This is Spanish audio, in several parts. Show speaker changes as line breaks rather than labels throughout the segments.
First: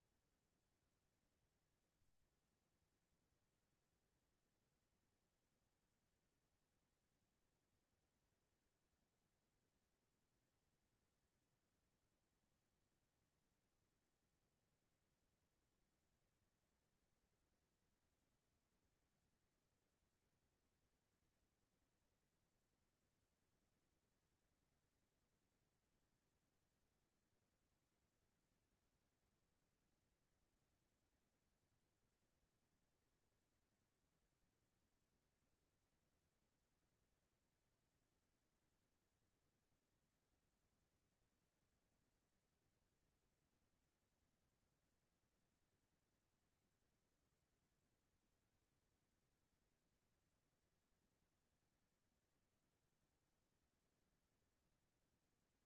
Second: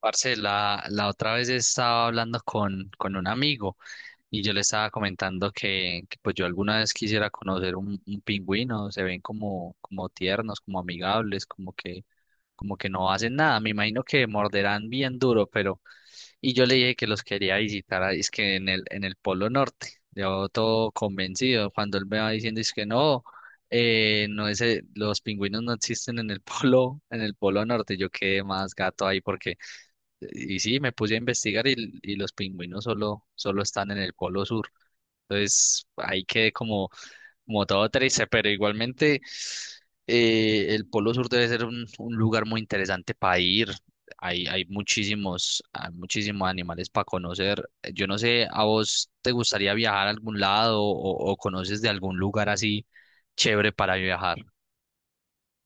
Parce, la otra vez estaba hablando con un amigo y yo le estaba comentando que yo alguna vez quisiera conocer un pingüino, se ven como tiernos, como amigables, como que no hacen nada, me imagino que morderán bien duro, pero, y yo le dije que los quería visitar, ahí, es que en el Polo Norte, yo todo convencido, cuando él me va diciendo es que no, no es, los pingüinos no existen en el polo, en el Polo Norte. Yo quedé más gato ahí porque y sí, me puse a investigar y los pingüinos solo están en el Polo Sur. Entonces ahí quedé como, como todo triste, pero igualmente el Polo Sur debe ser un lugar muy interesante para ir. Hay muchísimos animales para conocer. Yo no sé, ¿a vos te gustaría viajar a algún lado o conoces de algún lugar así chévere para viajar?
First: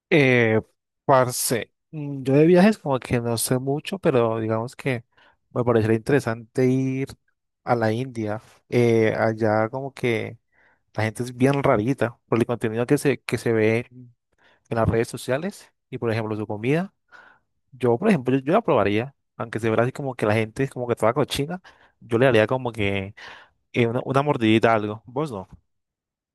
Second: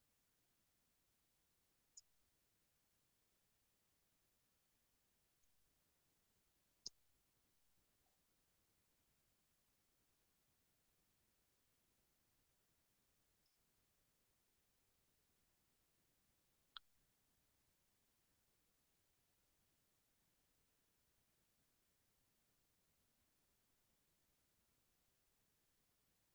Eh, parce, yo de viajes como que no sé mucho, pero digamos que me parecería interesante ir a la India. Allá como que la gente es bien rarita por el contenido que se ve en las redes sociales y por ejemplo su comida. Yo, por ejemplo, yo la probaría, aunque se vea así como que la gente es como que toda cochina, yo le daría como que una mordidita a algo. ¿Vos no?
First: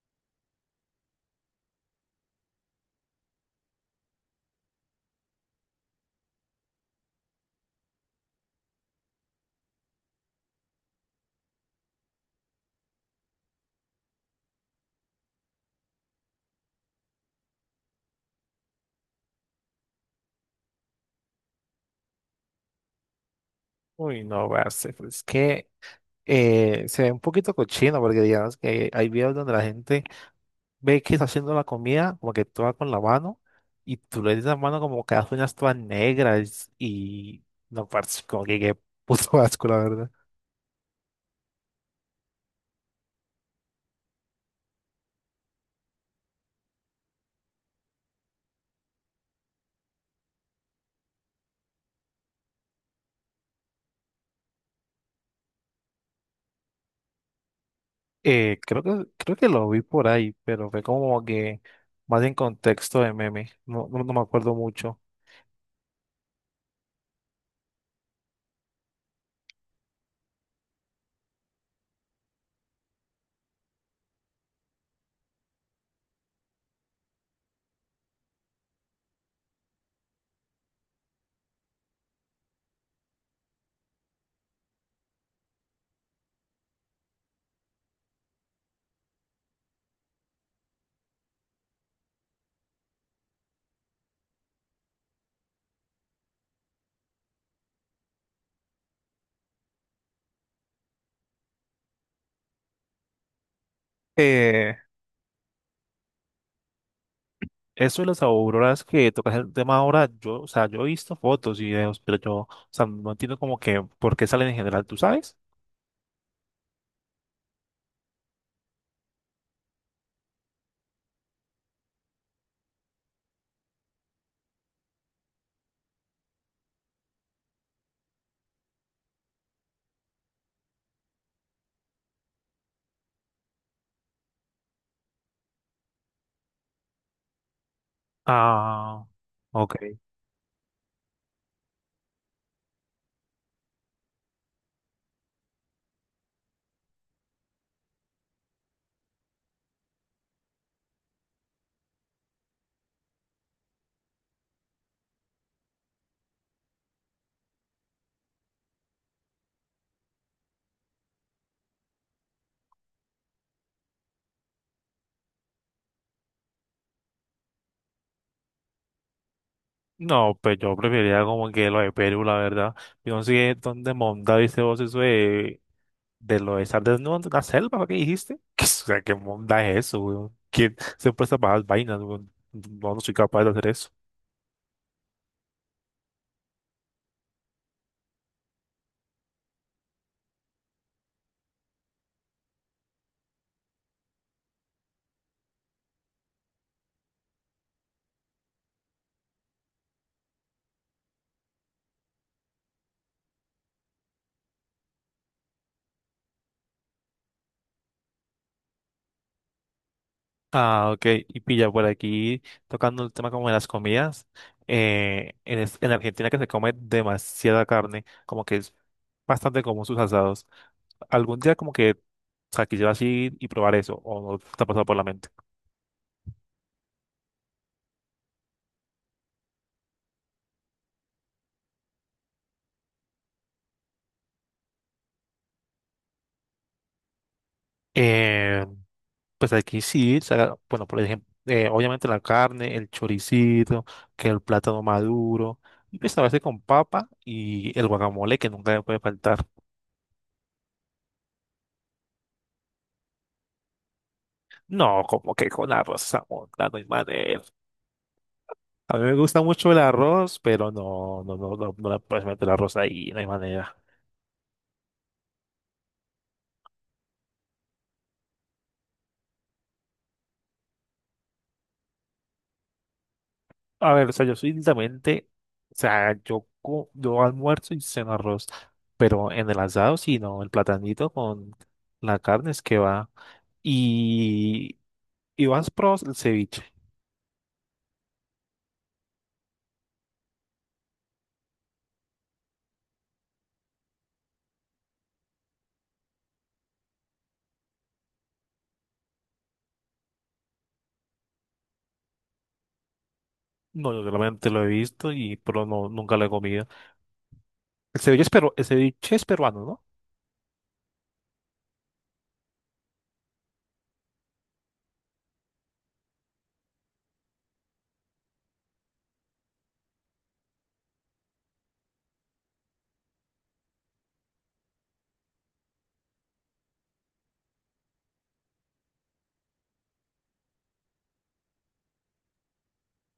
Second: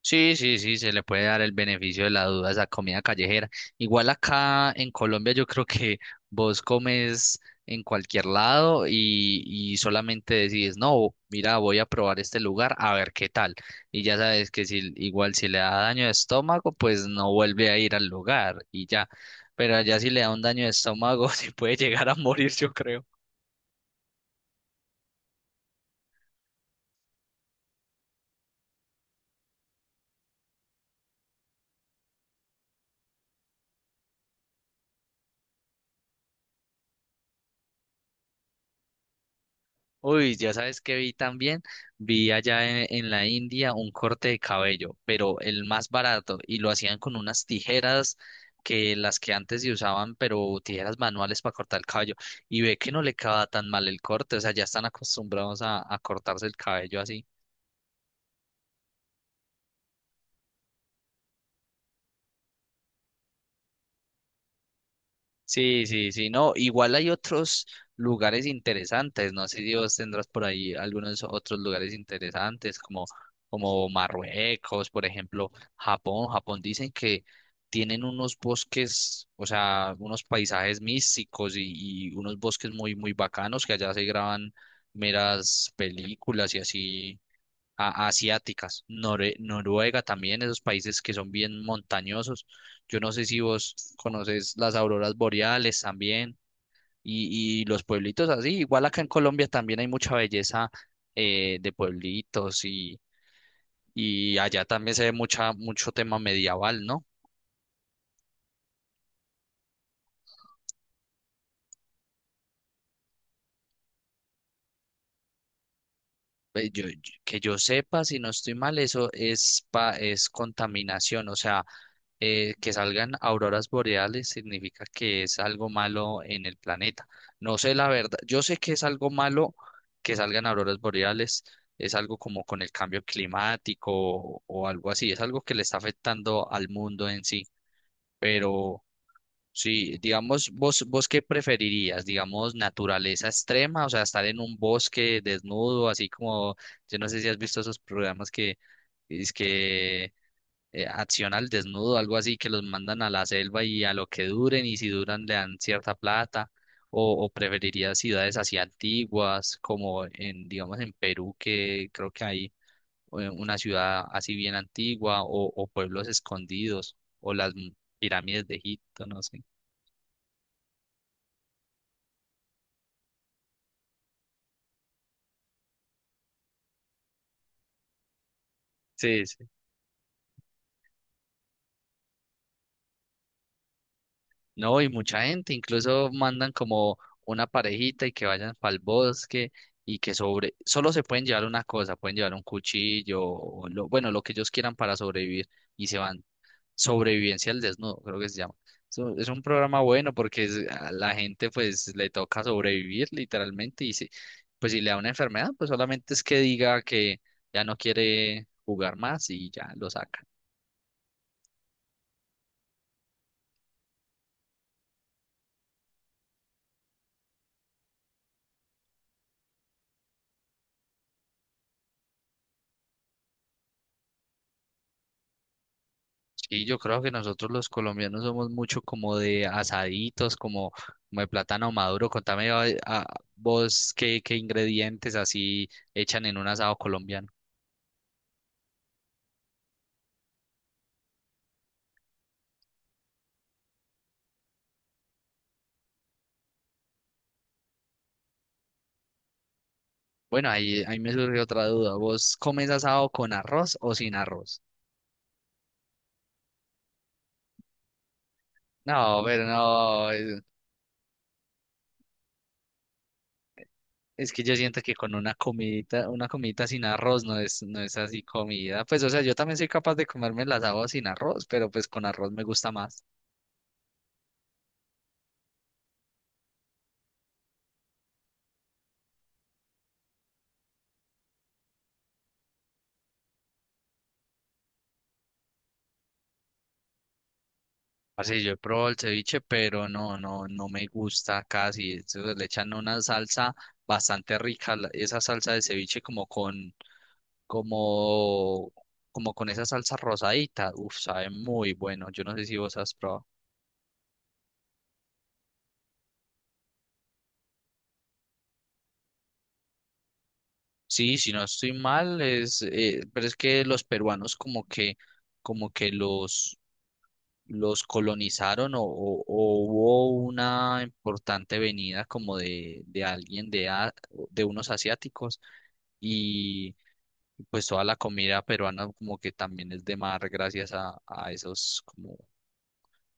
Sí, sí, sí, se le puede dar el beneficio de la duda a esa comida callejera. Igual acá en Colombia yo creo que vos comes en cualquier lado y solamente decides, no, mira, voy a probar este lugar a ver qué tal. Y ya sabes que si igual si le da daño de estómago, pues no vuelve a ir al lugar y ya. Pero allá si le da un daño de estómago, se puede llegar a morir, yo creo.
Uy, no, parce, pues es que se ve un poquito cochino porque digamos que hay videos donde la gente ve que está haciendo la comida, como que toda con la mano, y tú le dices la mano como que hace unas todas negras y no parece como que qué puto asco, la verdad.
Uy, ya sabes que vi también, vi allá en la India un corte de cabello, pero el más barato, y lo hacían con unas tijeras que las que antes se usaban, pero tijeras manuales para cortar el cabello, y ve que no le queda tan mal el corte, o sea, ya están acostumbrados a cortarse el cabello así.
Creo que lo vi por ahí, pero fue como que más en contexto de meme, no me acuerdo mucho.
Sí, sí, sí, no, igual hay otros lugares interesantes, no sé si vos tendrás por ahí algunos otros lugares interesantes como, como Marruecos, por ejemplo, Japón. Japón dicen que tienen unos bosques, o sea, unos paisajes místicos y unos bosques muy bacanos, que allá se graban meras películas y así asiáticas. Noruega también, esos países que son bien montañosos. Yo no sé si vos conoces las auroras boreales también y los pueblitos así. Igual acá en Colombia también hay mucha belleza de pueblitos y allá
Eh,
también se ve mucho tema medieval, ¿no?
eso de las auroras que tocas el tema ahora, o sea, yo he visto fotos y videos, pero o sea, no entiendo como que por qué salen en general, ¿tú sabes?
Que yo sepa, si no estoy mal, eso es, es contaminación, o sea, que salgan auroras boreales significa que es algo malo en el planeta. No sé la verdad, yo sé que es algo malo que salgan auroras boreales, es algo como con el cambio climático o algo así, es algo que le está afectando al mundo en sí, pero
Ah, ok.
sí. Digamos, vos qué preferirías, digamos, naturaleza extrema, o sea, estar en un bosque desnudo, así como, yo no sé si has visto esos programas que... Es que acción al desnudo, algo así, que los mandan a la selva y a lo que duren, y si duran le dan cierta plata, o preferiría ciudades así antiguas, como en, digamos, en Perú, que creo que hay una ciudad así bien antigua, o pueblos escondidos, o las pirámides de Egipto, no sé.
No, pues yo preferiría como que lo de Perú, la verdad. Yo no sé dónde monda dice vos eso de lo de estar desnudo en una selva, ¿lo que dijiste? O sea, ¿qué
Sí.
monda es eso, weón? ¿Quién se presta para esas vainas, weón? No, no soy capaz de hacer eso.
No, y mucha gente, incluso mandan como una parejita y que vayan para el bosque y que sobre, solo se pueden llevar una cosa, pueden llevar un cuchillo o lo, bueno, lo que ellos quieran para sobrevivir y se van. Sobrevivencia al desnudo, creo que se llama. Es un programa bueno porque a la gente pues le toca sobrevivir literalmente y si, pues si le da una enfermedad, pues solamente es que diga que ya no quiere jugar más y ya lo saca.
Ah, ok. Y pilla por aquí, tocando el tema como de las comidas. En Argentina que se come demasiada carne, como que es bastante común sus asados. Algún día como que, o sea, quisiera así y probar eso, o no te ha pasado por la mente.
Sí, yo creo que nosotros los colombianos somos mucho como de asaditos, como, como de plátano maduro. Contame a vos qué ingredientes así echan en un asado colombiano.
Pues aquí sí, bueno, por ejemplo, obviamente la carne, el choricito, que el plátano maduro, y pues a veces con papa y el guacamole que nunca me puede faltar.
Bueno, ahí, ahí me surge otra duda. ¿Vos comes asado con arroz o sin arroz?
No, como que con arroz Zamunda, no hay manera. A mí me
No,
gusta
pero
mucho el
no,
arroz, pero no le puedes meter arroz ahí, no hay manera.
es que yo siento que con una comidita sin arroz no es, no es así comida. Pues, o sea, yo también soy capaz de comerme el asado sin arroz, pero pues con arroz me gusta más.
A ver, o sea, yo soy literalmente, o sea, yo, co- yo almuerzo y ceno arroz, pero en el asado sí, no, el platanito con la carne es que va. ¿Y vas probado el ceviche?
Así yo he probado el ceviche, pero no, no, no me gusta casi. Eso le echan una salsa bastante rica, esa salsa de ceviche como con, como, como con esa salsa rosadita. Uf, sabe muy bueno. Yo no sé si vos has probado.
No, yo realmente lo he visto y pero no nunca lo he comido. El ceviche es peruano, ¿no?
Sí, si no estoy mal, es, pero es que los peruanos como que los colonizaron, o hubo una importante venida como de alguien de unos asiáticos y pues toda la comida peruana como que también es de mar gracias a esos como,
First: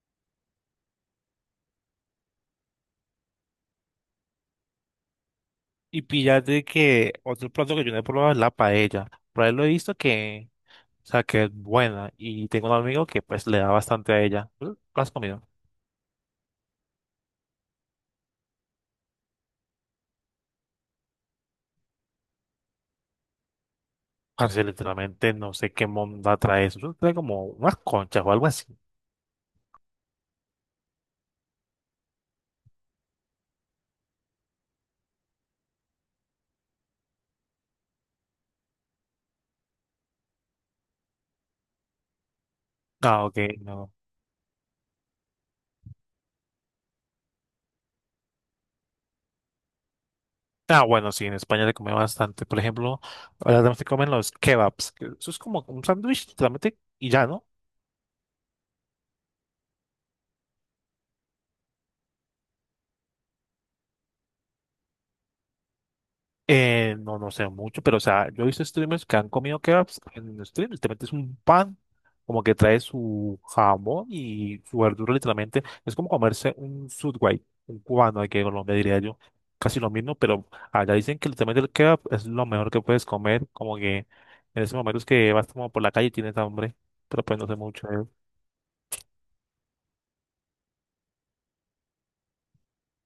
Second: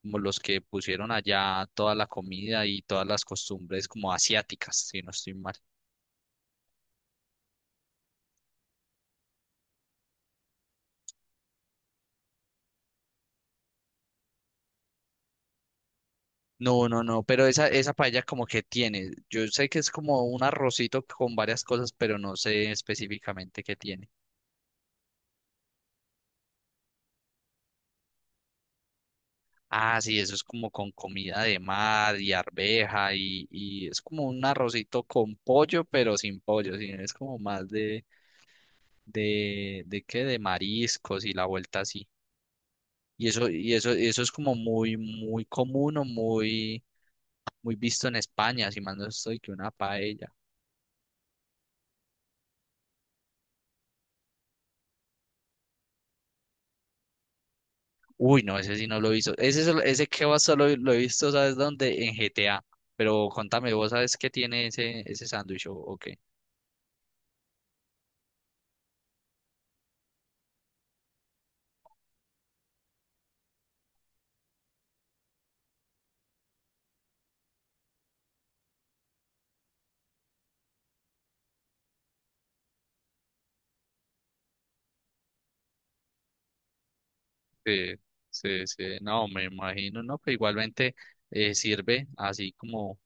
como los que pusieron allá toda la comida y todas las costumbres como asiáticas, si no estoy mal.
Y píllate que otro plato que yo no he probado es la paella. Por ahí lo he visto que, o sea, que es buena. Y tengo un amigo que pues le da bastante a ella. ¿Tú ¿Lo has comido?
No, no, no, pero esa paella como que tiene, yo sé que es como un arrocito con varias cosas, pero no sé específicamente qué tiene.
Parce, literalmente no sé qué monda trae eso. Eso trae como unas conchas o algo así.
Ah, sí, eso es como con comida de mar y arveja y es como un arrocito con pollo, pero sin pollo, sí, es como más de qué, de mariscos y la vuelta así.
Ah,
Y
ok,
eso, y
no.
eso, y eso es como muy común o muy visto en España, si más no estoy que una paella.
Ah, bueno, sí, en España se come bastante. Por ejemplo, ahora también se comen los kebabs. Que Eso es como un sándwich, literalmente, y ya, ¿no?
Uy, no, ese sí no lo he visto. Ese, ese va solo lo he visto, ¿sabes dónde? En GTA. Pero contame, ¿vos sabes qué tiene ese sándwich o qué?
No, no sé mucho, pero, o sea, yo he visto streamers que han comido kebabs en stream. Literalmente es un pan, como que trae su jamón y su verdura, literalmente. Es como comerse un Subway, un cubano aquí en Colombia, diría yo. Casi lo mismo, pero allá dicen que literalmente el kebab es lo mejor que puedes comer. Como que en ese momento es que vas como por la calle y tienes hambre, pero pues no sé mucho.
Sí, sí, sí, no, me imagino, no, pero igualmente sirve así como,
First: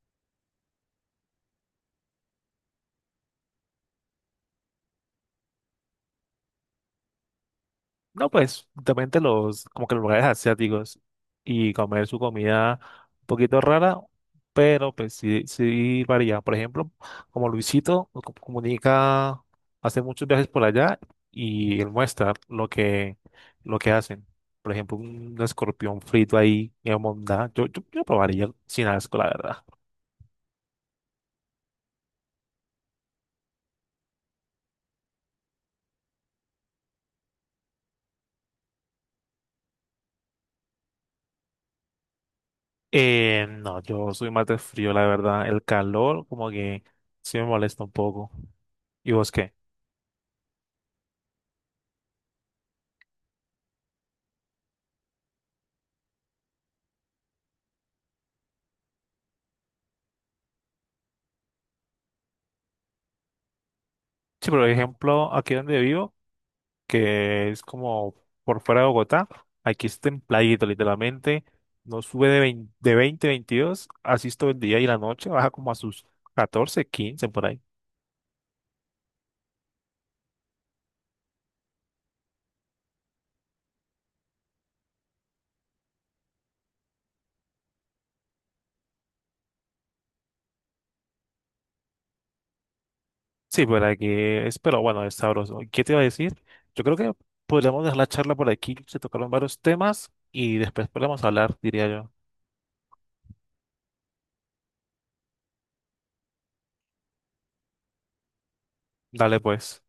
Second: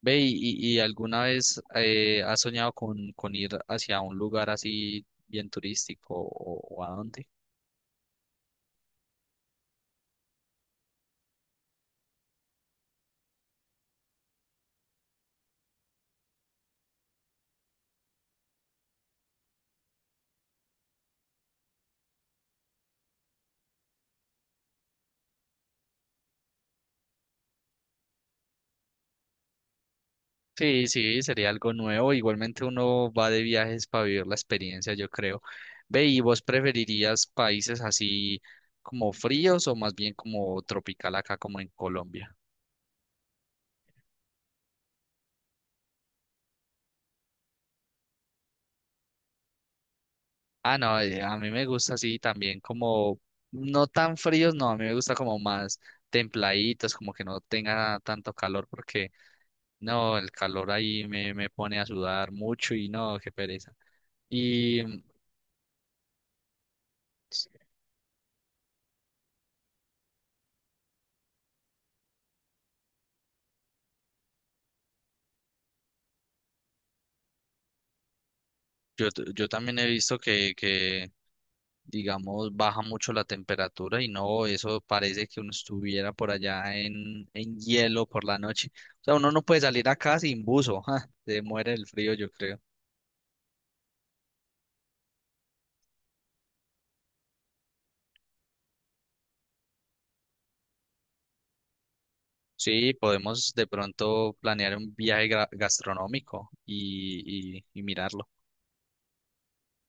ve, y alguna vez has soñado con ir hacia un lugar así bien turístico, o a dónde?
No, pues, justamente los, como que los lugares asiáticos y comer su comida un poquito rara, pero pues sí, sí varía. Por ejemplo, como Comunica, hace muchos viajes por allá y él muestra lo que hacen. Por ejemplo, un escorpión frito ahí en Mondá. Yo probaría sin asco, la verdad.
Sí, sí, sería algo nuevo, igualmente uno va de viajes para vivir la experiencia, yo creo. Ve, ¿y vos preferirías países así como fríos o más bien como tropical acá como en Colombia?
No, yo soy más de frío, la verdad. El calor como que sí me molesta un poco. ¿Y vos qué?
Ah, no, a mí me gusta así también como, no tan fríos, no, a mí me gusta como más templaditos, como que no tenga tanto calor, porque no, el calor ahí me, me pone a sudar mucho y no, qué pereza.
Sí, por
Y
ejemplo, aquí donde vivo, que es como por fuera de Bogotá, aquí es templadito, literalmente, no sube de 20 22 así es todo el día y la noche, baja como a sus 14 15 por ahí.
yo, yo también he visto que, digamos, baja mucho la temperatura y no, eso parece que uno estuviera por allá en hielo por la noche. O sea, uno no puede salir acá sin buzo, ja, se muere el frío, yo creo.
Sí, por aquí es, pero bueno, es sabroso. ¿Y qué te iba a decir? Yo creo que podríamos dejar la charla por aquí, se tocaron varios temas y después podemos hablar, diría yo.
Sí, podemos de pronto planear un viaje gastronómico y mirarlo.
Dale pues.